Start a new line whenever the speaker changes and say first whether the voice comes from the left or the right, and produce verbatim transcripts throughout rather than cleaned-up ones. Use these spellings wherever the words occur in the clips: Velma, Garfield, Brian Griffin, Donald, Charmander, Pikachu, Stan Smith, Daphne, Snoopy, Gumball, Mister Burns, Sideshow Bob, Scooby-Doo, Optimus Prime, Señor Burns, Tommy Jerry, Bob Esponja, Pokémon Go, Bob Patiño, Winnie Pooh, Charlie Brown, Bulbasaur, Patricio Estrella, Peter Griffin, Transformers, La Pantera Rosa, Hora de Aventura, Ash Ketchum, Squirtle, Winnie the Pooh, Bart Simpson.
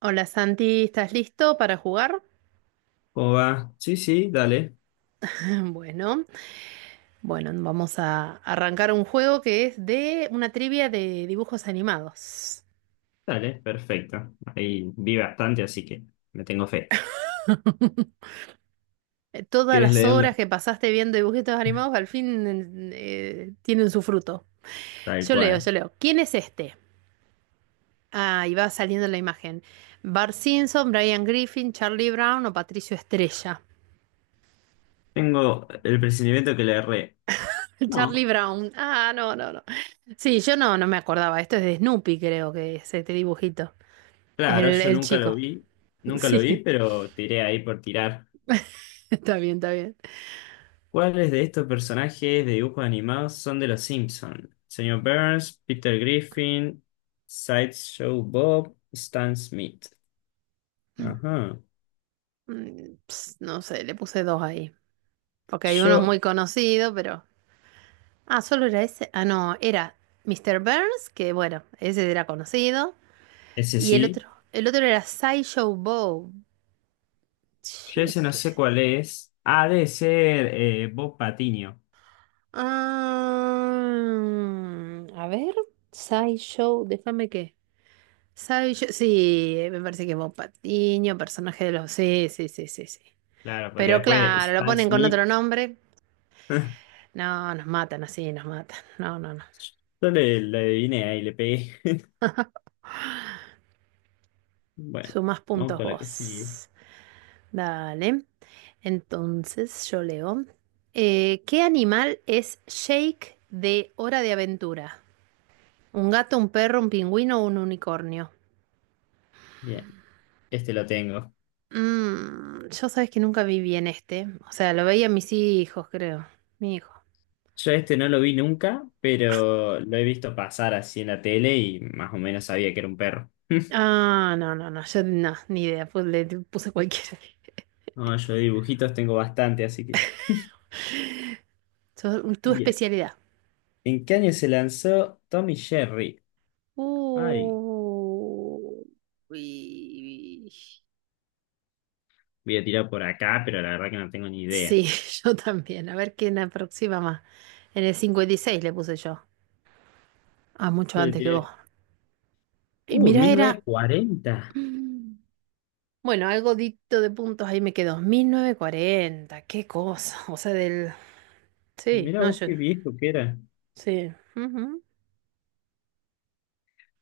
right: Hola Santi, ¿estás listo para jugar?
left: ¿Cómo va? Sí, sí, dale,
right: Bueno, bueno, vamos a arrancar un juego que es de una trivia de dibujos animados.
left: dale, perfecto. Ahí vi bastante, así que me tengo fe.
right: Eh, Todas
left: ¿Quieres
right: las
left: leerla?
right: horas que pasaste viendo dibujitos animados al fin eh, tienen su fruto.
left: Tal
right: Yo leo,
left: cual.
right: yo leo. ¿Quién es este? Ah, y va saliendo la imagen. Bart Simpson, Brian Griffin, Charlie Brown o Patricio Estrella.
left: Tengo el presentimiento que le erré.
right: Charlie
left: No,
right: Brown. Ah, no, no, no. Sí, yo no, no me acordaba. Esto es de Snoopy, creo que es este dibujito.
left: claro,
right: el
left: yo
right: el
left: nunca lo
right: chico.
left: vi, nunca lo vi,
right: Sí,
left: pero tiré ahí por tirar.
right: está bien, está bien.
left: ¿Cuáles de estos personajes de dibujos animados son de los Simpson? Señor Burns, Peter Griffin, Sideshow Bob, Stan Smith. Ajá.
right: Mm, ps, no sé, le puse dos ahí. Porque hay unos
left: Yo,
right: muy conocidos, pero. Ah, solo era ese. Ah, no, era Mister Burns, que bueno, ese era conocido.
left: ese
right: Y el
left: sí.
right: otro, el otro era Sideshow Bob.
left: Yo
right: Che,
left: ese no
right: ¿qué
left: sé
right: es?
left: cuál es. Ha de ser eh, Bob Patiño.
right: Ah, a ver, Sideshow, déjame que. Sideshow, sí, me parece que es Bob Patiño, personaje de los. Sí, sí, sí, sí, sí.
left: Claro, porque
right: Pero
left: después
right: claro, lo
left: Stan
right: ponen con
left: Smith.
right: otro nombre. No, nos matan así, nos matan. No, no, no.
left: Yo le, le adiviné ahí, le pegué. Bueno,
right: Sumas
left: vamos
right: puntos
left: con la que sigue.
right: vos. Dale. Entonces yo leo. Eh, ¿qué animal es Shake de Hora de Aventura? ¿Un gato, un perro, un pingüino o un unicornio?
left: Bien, este lo tengo.
right: Mm, yo sabes que nunca vi bien este. O sea, lo veía mis hijos, creo. Mi hijo.
left: Yo este no lo vi nunca, pero lo he visto pasar así en la tele y más o menos sabía que era un perro.
right: Ah, no, no, no. Yo no, ni idea. Pues le puse cualquiera.
left: No, yo de dibujitos tengo bastante, así que.
right: Yo- tu
left: Bien.
right: especialidad.
left: ¿En qué año se lanzó Tommy Jerry?
right: Uh,
left: Ay,
right: Uy.
left: voy a tirar por acá, pero la verdad que no tengo ni idea.
right: Sí, yo también. A ver quién aproxima más. En el cincuenta y seis le puse yo. Ah, mucho
left: Yo le
right: antes que vos.
left: tiré
right: Y
left: Uh,
right: mira
left: mil novecientos
right: era...
left: cuarenta.
right: Mm. Bueno, algo dicto de puntos ahí me quedó. Mil novecientos cuarenta qué cosa. O sea, del... Sí,
left: Mirá
right: no,
left: vos
right: yo...
left: qué viejo que era.
right: Sí. Ujú.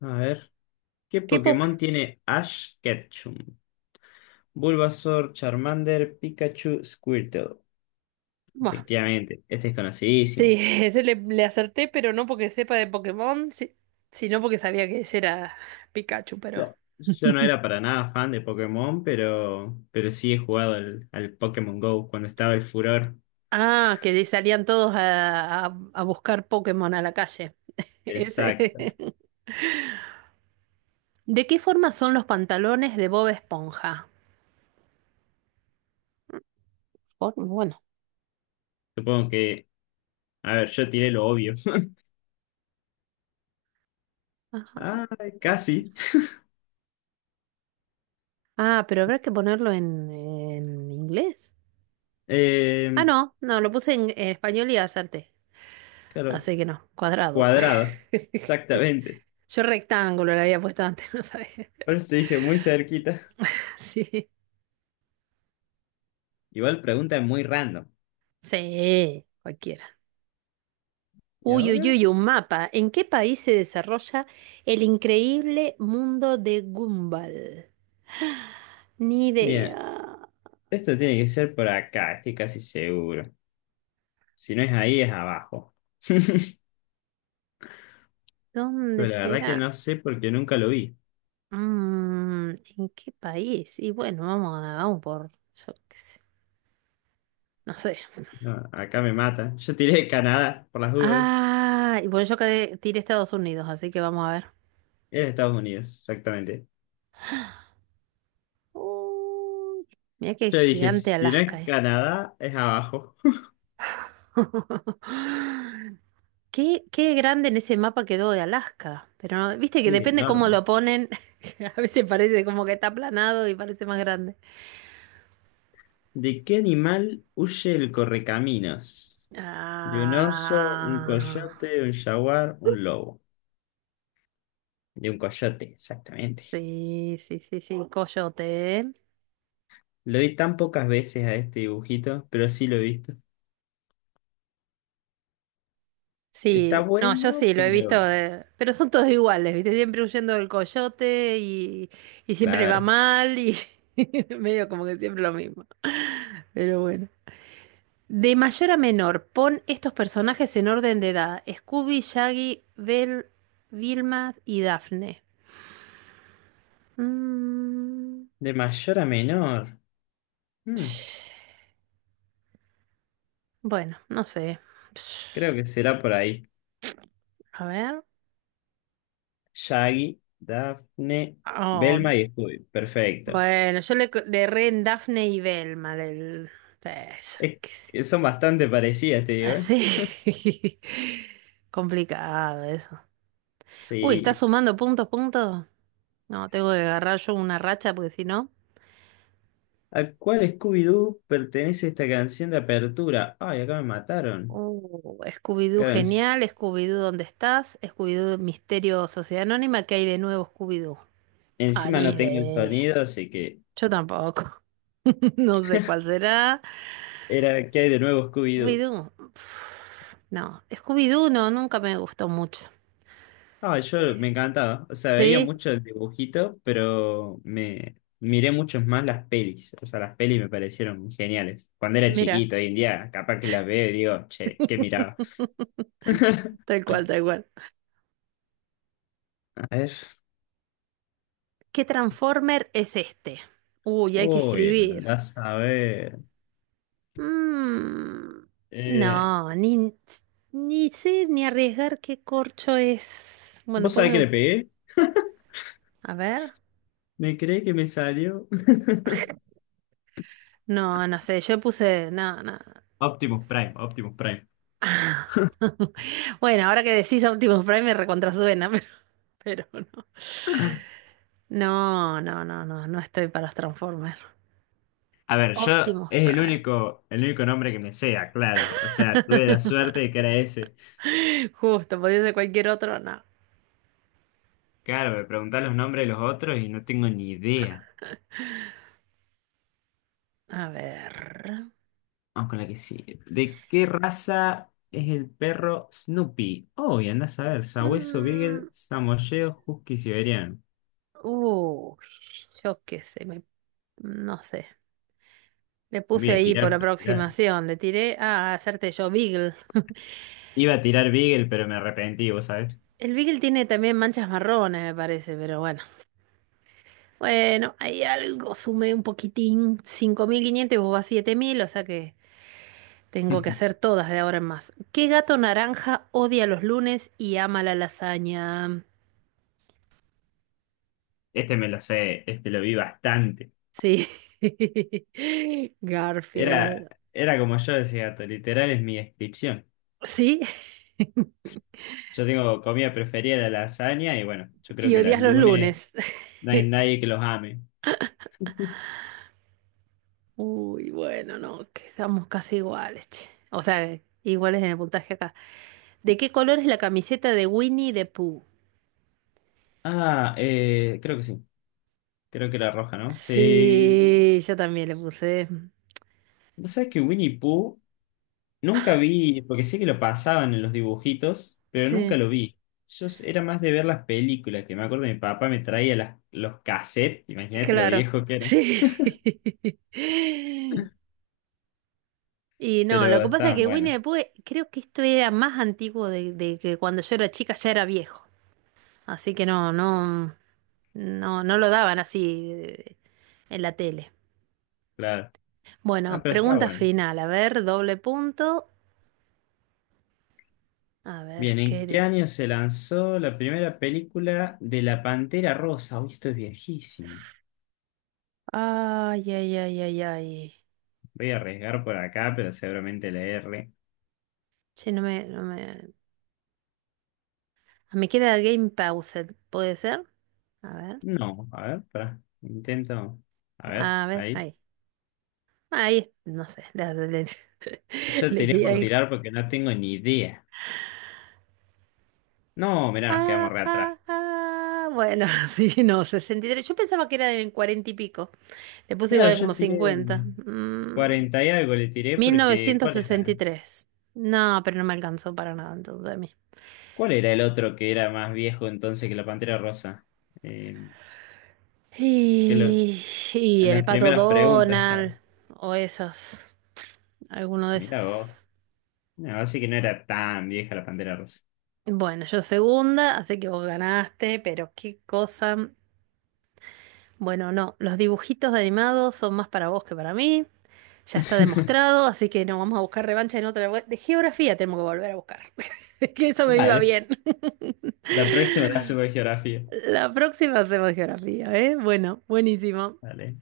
left: A ver, ¿qué
right: Qué poco.
left: Pokémon tiene Ash Ketchum? Bulbasaur, Charmander, Pikachu, Squirtle. Efectivamente, este es
right: Sí,
left: conocidísimo.
right: ese le, le acerté, pero no porque sepa de Pokémon, si- sino porque sabía que ese era Pikachu, pero...
left: Claro, yo no era para nada fan de Pokémon, pero, pero sí he jugado al, al Pokémon Go cuando estaba el furor.
right: Ah, que salían todos a, a- a buscar Pokémon a la calle. Ese.
left: Exacto.
right: ¿De qué forma son los pantalones de Bob Esponja? Por- Bueno.
left: Supongo que, a ver, yo tiré lo obvio.
right: Ajá.
left: Ah, casi.
right: Ah, pero habrá que ponerlo en, en inglés. Ah,
left: Eh,
right: no, no, lo puse en, en español y acerté.
left: claro,
right: Así que no, cuadrado.
left: cuadrado. Exactamente.
right: Yo rectángulo le había puesto antes, no sabía.
left: Por eso te dije muy cerquita.
right: Sí,
left: Igual pregunta es muy random.
right: sí, cualquiera.
left: ¿Y
right: Uy, uy,
left: ahora?
right: uy, un mapa. ¿En qué país se desarrolla el increíble mundo de Gumball? Ni
left: Bien,
right: idea.
left: esto tiene que ser por acá, estoy casi seguro. Si no es ahí, es abajo.
right: ¿Dónde
left: Pero la verdad
right: será?
left: que no sé porque nunca lo vi.
right: Mm, ¿en qué país? Y bueno, vamos, a- vamos por, yo qué sé, no sé.
left: No, acá me mata. Yo tiré de Canadá, por las dudas.
right: Ah, y bueno, yo quedé- tiré Estados Unidos, así que vamos a ver.
left: Era Estados Unidos, exactamente.
right: Uy, mira qué
left: Yo dije,
right: gigante
left: si no
right: Alaska,
left: es
right: eh.
left: Canadá, es abajo.
right: Qué, qué grande en ese mapa quedó de Alaska. Pero no- viste que
left: Sí,
right: depende cómo
left: enorme.
right: lo ponen. A veces parece como que está aplanado y parece más grande.
left: ¿De qué animal huye el correcaminos? De un oso, un
right: Ah,
left: coyote, un jaguar, un lobo. De un coyote, exactamente.
right: sí, sí, sí, sí, coyote, ¿eh?
left: Lo vi tan pocas veces a este dibujito, pero sí lo he visto. Está
right: Sí, no, yo
left: bueno,
right: sí, lo he visto,
left: pero
right: de- pero son todos iguales, ¿viste? Siempre huyendo del coyote y, y siempre le va
left: claro,
right: mal y medio como que siempre lo mismo. Pero bueno. De mayor a menor, pon estos personajes en orden de edad. Scooby, Shaggy, Bell, Vilma y Daphne. Mm,
left: de mayor a menor. Mm,
right: bueno, no sé.
left: creo que será por ahí.
right: A ver.
left: Shaggy, Daphne,
right: Oh,
left: Velma y Scooby. Perfecto.
right: bueno, yo le, le erré en Daphne y Velma. el- eso,
left: Es
right: qué sé.
left: que son bastante parecidas, te digo, ¿eh?
right: Así. Complicado eso. Uy, ¿estás
left: Sí.
right: sumando puntos, puntos? No, tengo que agarrar yo una racha porque si no.
left: ¿A cuál Scooby-Doo pertenece esta canción de apertura? Ay, acá me mataron.
right: Uh, Scooby-Doo
left: Claro, en-
right: genial, Scooby-Doo ¿dónde estás? Scooby-Doo Misterio Sociedad Anónima, ¿qué hay de nuevo Scooby-Doo? Ah,
left: encima
right: ni
left: no tengo el
right: idea.
left: sonido, así que
right: Yo tampoco. No sé cuál será.
left: era ¿qué hay de nuevo, Scooby-Doo?
right: Scooby-Doo. pf, No, Scooby-Doo no, nunca me gustó mucho.
left: Ah, yo me encantaba. O sea, veía
right: ¿Sí?
left: mucho el dibujito, pero me miré mucho más las pelis. O sea, las pelis me parecieron geniales. Cuando era
right: Mira.
left: chiquito, hoy en día, capaz que las veo y digo, che, ¿qué miraba?
right: Tal cual, tal cual.
left: A ver.
right: ¿Qué Transformer es este? Uy, hay que
left: Uy,
right: escribir.
left: andás a ver.
right: Mm, no,
left: Eh,
right: ni, ni sé ni arriesgar qué corcho es. Bueno,
left: ¿vos sabés
right: pongo
left: que le
right: un-
left: pegué?
right: a ver.
left: Me creí que me salió.
right: No, no sé, yo puse, no, no.
left: Optimus Prime, Optimus Prime.
right: Bueno, ahora que decís Optimus Prime me recontrasuena, pero, pero no. No, no, no, no, no estoy para los Transformers.
left: A ver, yo
right: Optimus
left: es el
right: Prime.
left: único, el único nombre que me sea, claro. O sea, tuve la suerte de que era ese.
right: Justo, podía ser cualquier otro, no.
left: Claro, me preguntás los nombres de los otros y no tengo ni idea.
right: A ver.
left: Vamos con la que sí. ¿De qué raza es el perro Snoopy? Oh, y anda a saber. Sabueso, Beagle,
right: Mm,
left: Samoyedo, Husky, Siberiano.
right: uy, yo qué sé, me- no sé. Le puse
left: Voy a
right: ahí por
left: tirar, pero tirar.
right: aproximación, le tiré a hacerte yo Beagle.
left: Iba a tirar Beagle, pero me arrepentí, vos sabés.
right: El Beagle tiene también manchas marrones, me parece, pero bueno. Bueno, hay algo, sumé un poquitín, cinco mil quinientos y vos vas siete mil, o sea que tengo que hacer todas de ahora en más. ¿Qué gato naranja odia los lunes y ama la lasaña?
left: Este me lo sé, este lo vi bastante.
right: Sí,
left: Era,
right: Garfield.
left: era como yo decía, gato, literal es mi descripción.
right: Sí,
left: Yo tengo comida preferida la lasaña y bueno, yo creo
right: y
left: que las
right: odias los
left: lunes
right: lunes.
left: no hay nadie que los ame.
right: Uy, bueno, no, quedamos casi iguales, che. O sea, iguales en el puntaje acá. ¿De qué color es la camiseta de Winnie the Pooh?
left: Ah, eh, creo que sí. Creo que la roja, ¿no? Sí.
right: Sí, yo también le puse.
left: Vos sabés que Winnie Pooh nunca vi, porque sé que lo pasaban en los dibujitos, pero nunca
right: Sí,
left: lo vi. Yo s- era más de ver las películas, que me acuerdo mi papá me traía las, los cassettes, imagínate lo
right: claro.
left: viejo que eran,
right: Sí. Y no, lo
left: pero
right: que pasa es
left: estaban
right: que Winnie
left: buenas,
right: the Pooh, eh, creo que esto era más antiguo de, de que cuando yo era chica ya era viejo. Así que no, no, no, no lo daban así eh, en la tele.
left: claro. Ah,
right: Bueno,
left: pero estaba
right: pregunta
left: bueno.
right: final. A ver, doble punto. A ver,
left: Bien,
right: ¿qué
left: ¿en qué
right: eres?
left: año se lanzó la primera película de La Pantera Rosa? Uy, esto es viejísimo.
right: Ay, ay, ay, ay, ay.
left: Voy a arriesgar por acá, pero seguramente la R.
right: Che, no me, no me, Ah, me queda Game Paused, ¿puede ser? A ver,
left: No, a ver, pará. Intento. A ver,
right: a ver,
left: ahí.
right: ahí. Ahí, no sé, le, le-
left: Yo
right: le
left: tiré
right: di
left: por
right: algo.
left: tirar porque no tengo ni idea. No, mirá, nos quedamos
right: Ah,
left: re atrás.
right: ah, ah. Bueno, sí, no, sesenta y tres. Yo pensaba que era del cuarenta y pico. Le puse
left: Claro,
right: igual como
left: yo tiré
right: cincuenta. Mm,
left: cuarenta y algo le tiré
right: mil
left: porque
right: novecientos
left: ¿cuál
right: sesenta
left: era?
right: y tres. No, pero no me alcanzó para nada entonces a mí.
left: ¿Cuál era el otro que era más viejo entonces que la Pantera Rosa? Eh, que lo,
right: Y, y
left: en
right: el
left: las
right: pato
left: primeras preguntas estaba.
right: Donald, o esos, alguno de
left: Mirá vos.
right: esos.
left: No, así que no era tan vieja la Pantera Rosa.
right: Bueno, yo segunda, así que vos ganaste, pero qué cosa. mm, Bueno, no, los dibujitos de animados son más para vos que para mí. Ya está demostrado, así que no vamos a buscar revancha en otra. De geografía tenemos que volver a buscar. Que eso me iba
left: Dale,
right: bien.
left: la próxima la hacemos de geografía.
right: La próxima hacemos geografía, ¿eh? Bueno, buenísimo.
left: Dale.